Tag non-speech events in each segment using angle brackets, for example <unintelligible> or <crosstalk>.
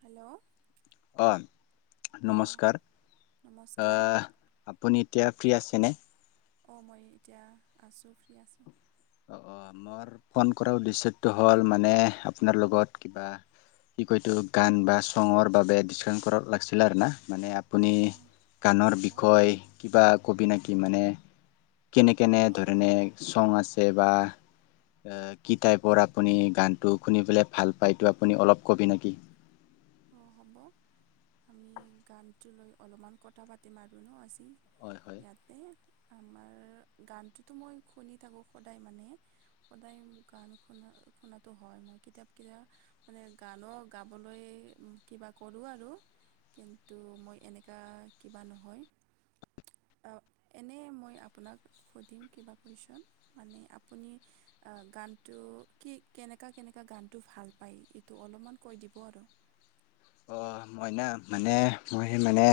Hello, অঁ অঁ নমস্কাৰ, নমস্কাৰ আপুনি এতিয়া ফ্ৰী আছেনে? অঁ মই এতিয়া আছোঁ, ফ্ৰী আছোঁ। অ' অ' মোৰ ফোন কৰাৰ উদ্দেশ্যটো হ'ল, মানে আপোনাৰ লগত কিবা কি কয় এইটো, গান বা চঙৰ বাবে ডিচকাচন কৰা লাগিছিল আৰু না মানে আপুনি অঁ গানৰ হ'ব বিষয় কিবা কবি নেকি? মানে কেনে কেনে অঁ ধৰণে চং আছে বা, কি টাইপৰ আপুনি গানতটো শুনি পেলাই ভাল পায়, এইটো আপুনি অলপ কবি নেকি? অঁ হ'ব, আমি গানটো লৈ অলপমান কথা পাতিম আৰু ন আজি। হয় হয়। ইয়াতে আমাৰ গানটোতো মই শুনি থাকো সদায় মানে, সদায় গান শুনা শুনাতো হয়, মই কিতিয়াবা কিতিয়াবা, মানে গানো গাবলৈ কিবা কৰোঁ আৰু, কিন্তু মই এনেকুৱা কিবা নহয়। এনেই মই আপোনাক সুধিম কিবা কুৱেশ্যন, মানে আপুনি গানটো কি কেনেকুৱা কেনেকুৱা গানটো ভাল পায়, এইটো অলপমান কৈ দিব আৰু। অঁ মই না মানে মই মানে,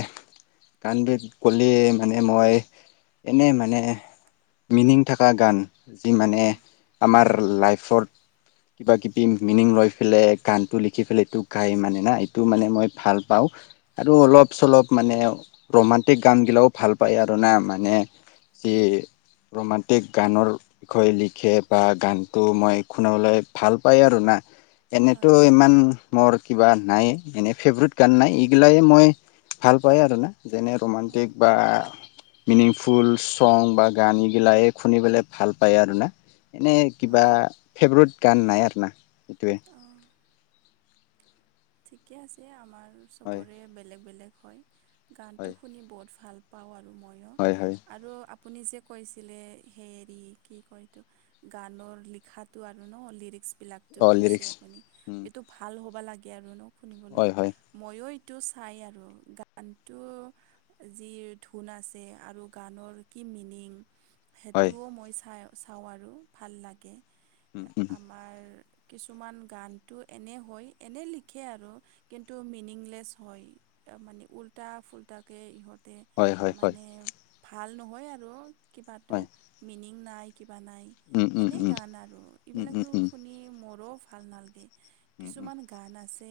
গানবিধ ক'লে মানে মই এনেই মানে মিনিং থকা গান। যি মানে অঁ আমাৰ লাইফৰ কিবা কিবি মিনিং লৈ পেলই গানটো লিখি পেলাই এইটো গাই মানে না। টোক মানে মই ভাল পাওঁ। আৰু অলপ চলপ মানে ৰোমাণ্টিক গান বিলাকো ভাল পায় আৰু না। মানে যি ৰোমাণ্টিক গানৰ বিষয় লিখে বা গানটো মই শুনাবলৈ ভাল পায় আৰু না। এনেতো হয় ইমান মোৰ কিবা নাই। এনেই ফেভৰেট গান নাই, এইগিলাই মই ভাল পাই আৰু না। যেনে অঁ ৰোমাণ্টিক বা মিনিংফুল ছং বা গান, গিলাই শুনিবলৈ ভাল পায় আৰু না। এনেই কিবা অঁ ফেভৰেট গান নাই আৰু না এইটোৱে। অঁ ঠিকে আছে, আমাৰ হয় চবৰে বেলেগ বেলেগ হয়, হয়। গানটো শুনি বহুত ভাল পাওঁ আৰু ময়ো। হয় হয়। আৰু আপুনি যে কৈছিলে, হেৰি কি কয় এইটো গানৰ লিখাটো আৰু ন, লিৰিক্সবিলাক টো অ কৈছে লিৰিক্স আপুনি, উম এইটো ভাল হ'বা লাগে আৰু ন শুনিবলৈ হয় হয় ময়ো এইটো চাই আৰু, গানটো যি ধোন আছে আৰু গানৰ কি মিনিং। হয় সেইটোও মই চাই চাওঁ আৰু ভাল লাগে, উম উম আমাৰ কিছুমান গানটো এনেই হয়। এনেই লিখে আৰু কিন্তু মিনিংলেছ হয় মানে উল্টা ফুল্টা। ইহঁতে হয় হয় হয় মানে ভাল নহয় আৰু কিবাটো। হয় মিনিং নাই কিবা নাই উম উম এনেই উম গান আৰু উম উম এইবিলাকতো উম শুনি মোৰো ভাল নালাগে। উম উম কিছুমান গান আছে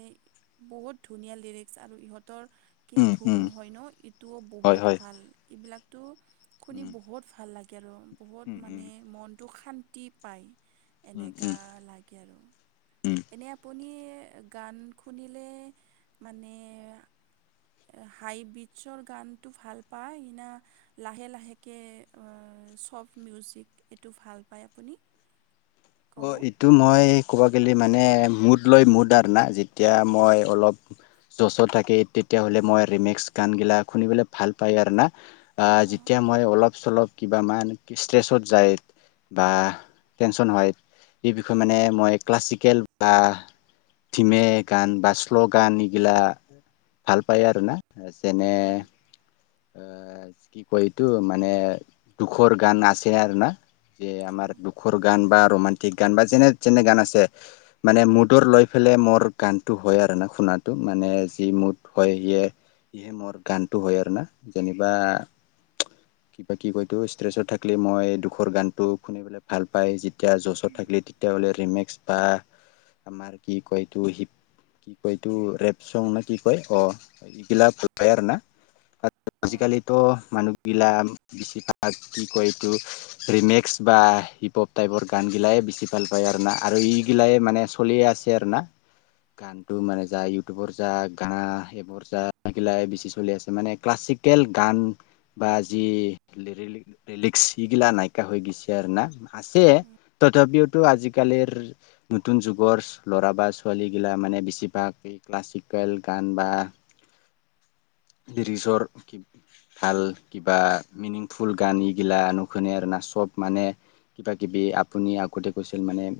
বহুত ধুনীয়া লিৰিক্স আৰু ইহঁতৰ। কি উম ধুণ উম হয় ন ইটোও হয় বহুত হয় ভাল এইবিলাকতো শুনি উম বহুত ভাল লাগে। কত উম উম মানে মনটো শান্তি পায়। উম উম এনেকা লাগে আৰু উম এনে আপুনি। গান শুনিলে মানে। হাই বিটছৰ গানটো ভাল পায় না লাহে লাহেকৈ ছফট মিউজিক এইটো ভাল পায় আপুনি ক'ব অঁ এইটো মই ক'ব গ'লে মানে মুদ লৈ মুদ আৰু না যেতিয়া মই অলপ। যচত থাকে তেতিয়াহ'লে মই ৰিমেক্স গান গিলা শুনিবলৈ ভাল পায় আৰু না অঁ যেতিয়া মই অলপ চলপ। কিবামান ষ্ট্ৰেছত যায় বা টেনশন হয়। এই বিষয়ে অঁ মানে মই ক্লাছিকেল বা থিমে গান বা শ্ল' গান এইগিলা ভাল পায় আৰু না যেনে। অঁ এ কি কয় এইটো মানে দুখৰ গান আছে আৰু না। যে অঁ আমাৰ দুখৰ গান বা ৰোমান্টিক গান বা যেনে যেনে গান আছে। মানে মুডৰ লৈ ফেলে মোৰ গানটো হয় আৰু ন শুনটো মানে যি মুড হয় সিয়ে সেয়ে মোৰ গানটো হয় আৰু না যেনিবা। কিবা কি কয়তো ষ্ট্ৰেছত থাকিলে মই দুখৰ গানটো শুনি পেলাই ভাল পায়। যেতিয়া জচত উম, থাকিলে তেতিয়াহ'লে ৰিমেক্স ৰ কি কয় এইটো। এইটো ৰেপ চং নে কি কয় অ এইগিলা ভাল হয় পাই আৰু না। অঁ আজিকালিতো মানুহবিলাক বেছিভাগ কি কয় এইটো। ৰিমেক্স বা হিপ হপ টাইপৰ গান গিলাই বেছি ভাল পায় আৰু না আৰু ইগিলাই মানে। চলিয়ে আছে আৰু না। গানটো মানে যা ইউটিউবৰ যা গান আহিব যাগিলাই বেছি চলি আছে মানে। ক্লাচিকেল গান বা যি ৰিলিক্স সি গিলা নাইকা হৈ গৈছে আৰু না। আছে উম, তথাপিওতো উম, আজিকালিৰ। নতুন যুগৰ ল'ৰা বা ছোৱালীগিলা মানে বেছিভাগ ক্লাছিকেল গান বা। পিছৰ <unintelligible> ভাল কিবা মিনিংফুল গানগিলা নুশুনে আৰু না চব মানে। কিবা কিবি আপুনি আগতে কৈছিল মানে।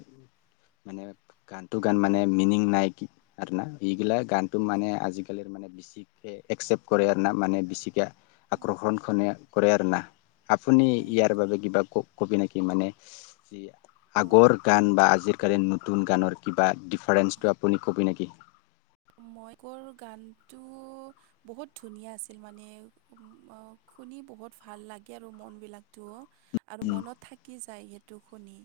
নে গানটো গান মানে মিনিং নাই কি আৰু না এইগিলাক গানটো মানে আজিকালিৰ মানে বেছিকৈ একচেপ্ট কৰে আৰু না মানে বেছিকৈ আক্ৰহণখনে কৰে আৰু না। আপুনি হয় ইয়াৰ এইটো বাবে কিবা ক কবি নেকি মানে যি। অঁ আগৰ গান বা আজিকালি নতুন গানৰ কিবা ডিফাৰেঞ্চটো আপুনি কবি নেকি? মই গানটো। বহুত ধুনীয়া আছিল মানে শুনি বহুত ভাল লাগে আৰু মনবিলাকতটো। আৰু মনত থাকি যায় সেইটো শুনি্।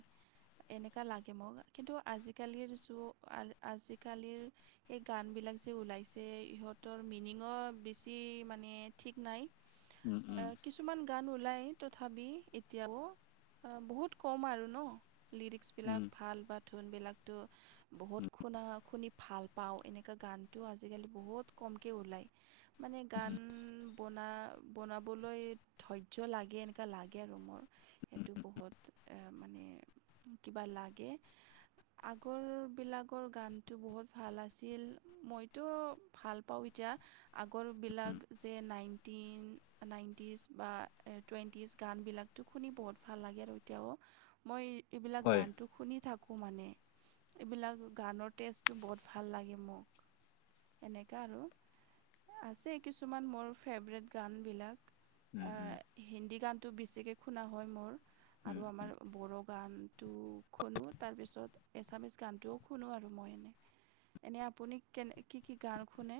এনেকা লাগে মোক কিন্তু আজিকালিৰ যোগত। আজিকালিৰ সেই গানবিলাক যে ওলাইছে ইহঁতৰ মিনিঙো বেছি মানে ঠিক নাই। উম উম কিছু। কিছুমান গান ওলাই তথাবি এতিয়াও আ বহুত কম আৰু ন লিৰিক্স বিলাক উম ভাল বা ধোনবিলাকটো বহুত উম খুনা খুনি ভাল পাওঁ এনেকুৱা গানটো আজিকালি বহুত কমকে ওলায়। মানে গান, বনা বনাবলৈ ধৈৰ্য্য লাগে, এনেকুৱা লাগে আৰু মোৰ। সেইটো বহুত এ, মানে কিবা লাগে। আগৰবিলাগৰ গানটো বহুত ভাল আছিল, মইতো ভাল পাওঁ এতিয়া। আগৰবিলাক যে, নাইনটিন, নাইনটিজ বা টুৱেণ্টিজ গানবিলাক। টো শুনি বহুত ভাল লাগে আৰু এতিয়াও। মই এইবিলাক হয় গানটো শুনি থাকো মানে এইবিলাক গানৰ টেষ্টটো বত ভাল লাগে মোক। এনেকুৱা আৰু আছেই কিছুমান মোৰ ফেভৰেট গানবিলাক। উম, উম। আহ, হিন্দী গানটো বেছিকৈ শুনা হয় মোৰ। উম আৰু উম আমাৰ বড়ো গানটো শুনো তাৰপিছত এছামিছ গানটোও শুনো আৰু মই এনে। এনে আপুনি কেনে কি কি গান শুনে?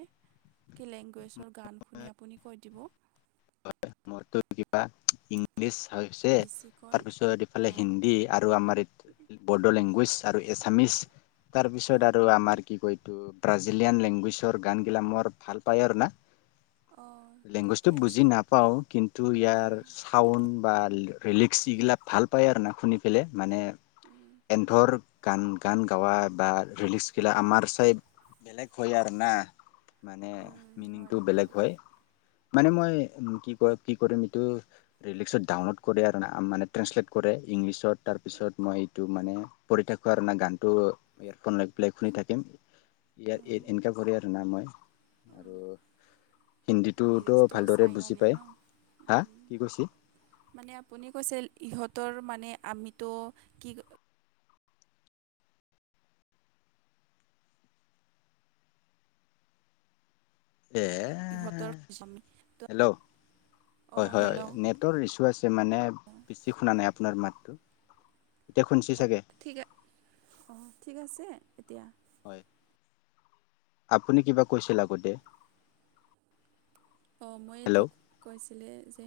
কি লেংগুৱেজৰ গান শুনি আপুনি কৈ দিবো? মই ত কিবা ইং লিছ হৈছে বেছিকৈ তাৰ পিছত ইফালে অঁ হিন্দী আৰু আমাৰ ইত বড লেংগুৱেজ আৰু এছামিছ তাৰ পিছত অঁ আৰু আমাৰ কি কয় এইটো ব্ৰাজিলিয়ান লেংগুৱেজৰ গানগিলা মোৰ ভাল পায় আৰু না? অঁ লেংগুৱেজটো ঠিকে বুজি আছে নাপ পাওঁ কিন্তু ইয়াৰ অঁ চাউণ্ড বা ৰিলিক্স এইগিলাক ভাল পায় আৰু না শুনি কেলে মানে উম, এন্ধৰ গান, গান, গাৱা বা ৰিলিক্স খিলা আমাৰ চাই বেলেগ হয় আৰু না। মানে উম, হয় মিনিংটো এইটো বেলেগ হয় মানে মই কি, কয় কি কৰিম এইটো ৰিলিক্সত ডাউনলোড কৰে আৰু মানে ট্ৰেঞ্চলেট কৰে, ইংলিছত তাৰপিছত মই এইটো মানে পঢ়ি থাকো আৰু না গানটো ইয়েৰফোন লৈ পেলাই শুনি থাকিম। ইয়াত এই অঁ এনেকা কৰি আৰু না মই অঁ আৰু হিন্দীটোতো লিৰিক্সটোও ভালদৰে চাই বুজ জি মানে পাই, ন হা উম কি কৈছি? মানে আপুনি কৈছে, ইহঁতৰ মানে আমিতো কি এ ইহঁতৰ <unintelligible> হেল্ল' অ হেল্ল'? তৰ ইছ্যু আছে মানে অঁ বেছি শুনা নাই আপোনাৰ মাতটো, এতিয়া শুনচি চাগে? ঠিকে, অ ঠিক আছে এতিয়া? হয়, আপুনি কিবা কৈছিল আগতে? অ মই হেল্ল' এইটোক কৈছিলে যে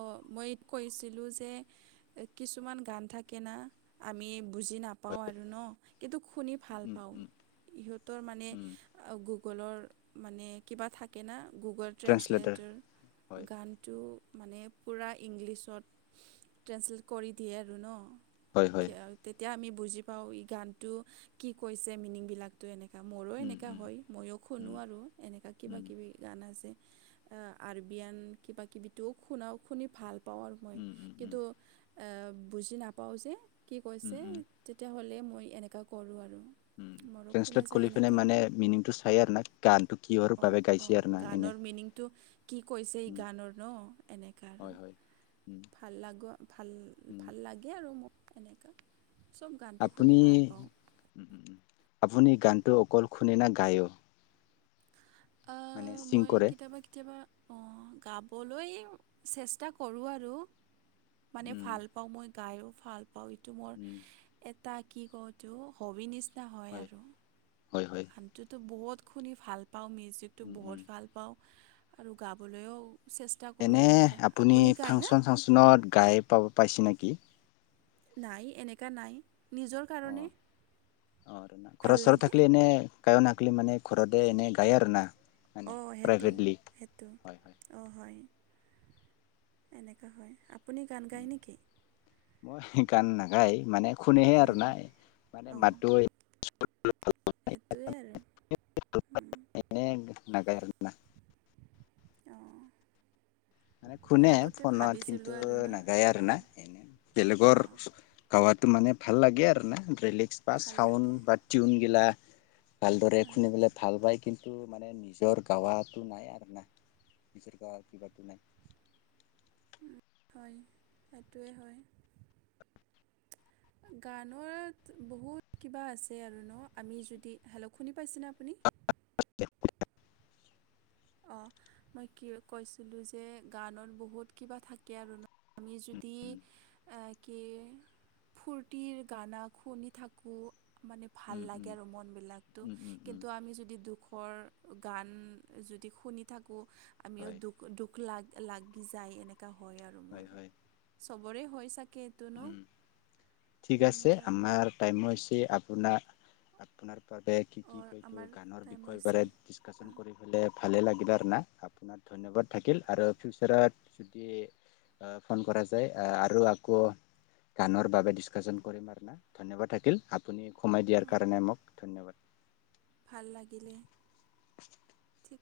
অ মই এইটো কৈছিলো যে কিছুমান গান থাকে না আমি বুজি নাপাওঁ হয় আৰু ন, কিন্তু শুনি ভাল উম পাওঁ। উম ইহঁতৰ মানে উম গুগলৰ মানে কিবা থাকে না গুগল ট্ৰেঞ্চলেটাৰ হয় ট্ৰেঞ্চলেটৰ গানটো মানে পূৰা ইংলিছত ট্ৰেঞ্চলেট কৰি দিয়ে আৰু ন হয় হয় <unintelligible> তেতিয়া আমি বুজি পাওঁ, এই গানটো কি কৈছে মিনিংবিলাক। তো এনেকুৱা মোৰো উম এনেকুৱা উম হয়, ময়ো উম। শুনো আৰু এনেকুৱা কিবা কিবি গান আছে। আৰবিয়ান কিবা কিবি শুনাও শুনি ভাল পাওঁ আৰু মই কিন্তু, এ বুজি নাপাওঁ যে কি কৈছে ট্ৰেঞ্চলেট তেতিয়াহ'লে মই এনেকুৱা কৰোঁ আৰু মোৰো শুনা যায় এনেকুৱা। মিনিংতটো চাই আৰু না গান টো কি হয়। অ অ গানৰ মিনিংটো কি কৈছে এই উম, গানৰ ন এনেকা, হয় হয় উম, ভাল লাগ ভাল উম। ভাল লাগে আৰু মোক এনেকা। চব গানটো শুনি আপুনি ভাল পাওঁ আপুনি গানটো অকল শুনে না গায়ো। আ মানে চিং মই কৰে কেতিয়াবা কেতিয়াবা অ গাবলৈ চেষ্টা কৰোঁ আৰু মানে উম, ভাল পাওঁ মই। গায়ো ভাল পাওঁ এইটো মোৰ উম, এটা কি কওঁ এইটো হবি নিচিনা হয় আৰু হয় হয়। যোটো বহুত শুনি ভাল পাওঁ মিউজিকটো বহুত উম। ভাল পাওঁ। আৰু গাবলৈও চেচ এনে আপুনি ফাংচন চাংচনত গাই পাব পাইছে নেকি। নাই এনেকা নাই নিজৰ কাৰণে ঘৰৰ ভাল ওচৰত লাগে থাকিলে এনে কায়ন আকলি মানে ঘৰতে এনে গায় আৰু না মানে প্ৰাইভেটলি হয় হয়। অ হয় এনেকা হয় আপুনি গান গায় নেকি। মই গান নাগায় মানে শুনেহে আৰু অঁ নাই মানে অঁ মাতোই সেইটোৱে আৰু উম। এনে নাগায়। না অ, শুনে ফোনত কিন্তু ভাবিছিলোঁ আৰু ন নাগায় আৰু না অঁ এনে বেলেগৰ অঁ গাৱাটো মানে ভাল লাগে আৰু না ৰেলিক্স বা ভাল লাগে চাউণ্ড বা টিউনগিলা। ভালদৰে অঁ শুনে পেলে ভাল পাই কিন্তু মানে নিজৰ গাৱাটো নাই আৰু না নিজৰ গাৱা কিবাটো নাই। হয় সেইটোৱে হয়। গানত বহুত কিবা আছে আৰু ন আমি যদি হেলো শুনি পাইছেনে আপুনি। <unintelligible> অ মই কিয় কৈছিলোঁ যে গানত বহুত কিবা থাকে আৰু ন। আমি যদি আ কি ফূৰ্তিৰ গানা খুনি থাকো মানে ভাল উম উম লাগে আৰু মনবিলাকটো উম উম উম কিন্তু আমি যদি দুখৰ গান য দি শুনি থাকোঁ আমিও হয় দুখ দুখ লাগ লাগি যায় এনেক কা হয় আৰু মোৰ চবৰে হয় চাগে। ন উম ঠিক আছে এনেকা আৰু আমাৰ। টাইম হৈছে আপোনাৰ আপোনাৰ বাবে কি কি অঁ আমাৰ টাইম হৈছে <unintelligible> <unintelligible> ভালে লাগি <unintelligible> ধন্যবাদ থাকিল আৰু ফিউচাৰত যদি আ ফন কৰা যায় আ আৰু আকৌ, গানৰ বাবে ডিছকাশচন কৰিম আৰু ধন্যবাদ থাকিল আপুনি সমই দিয়াৰ অঁ কাৰণে মোক ধন্যবাদ। ভাল লাগিলে। <inaudible> ঠিক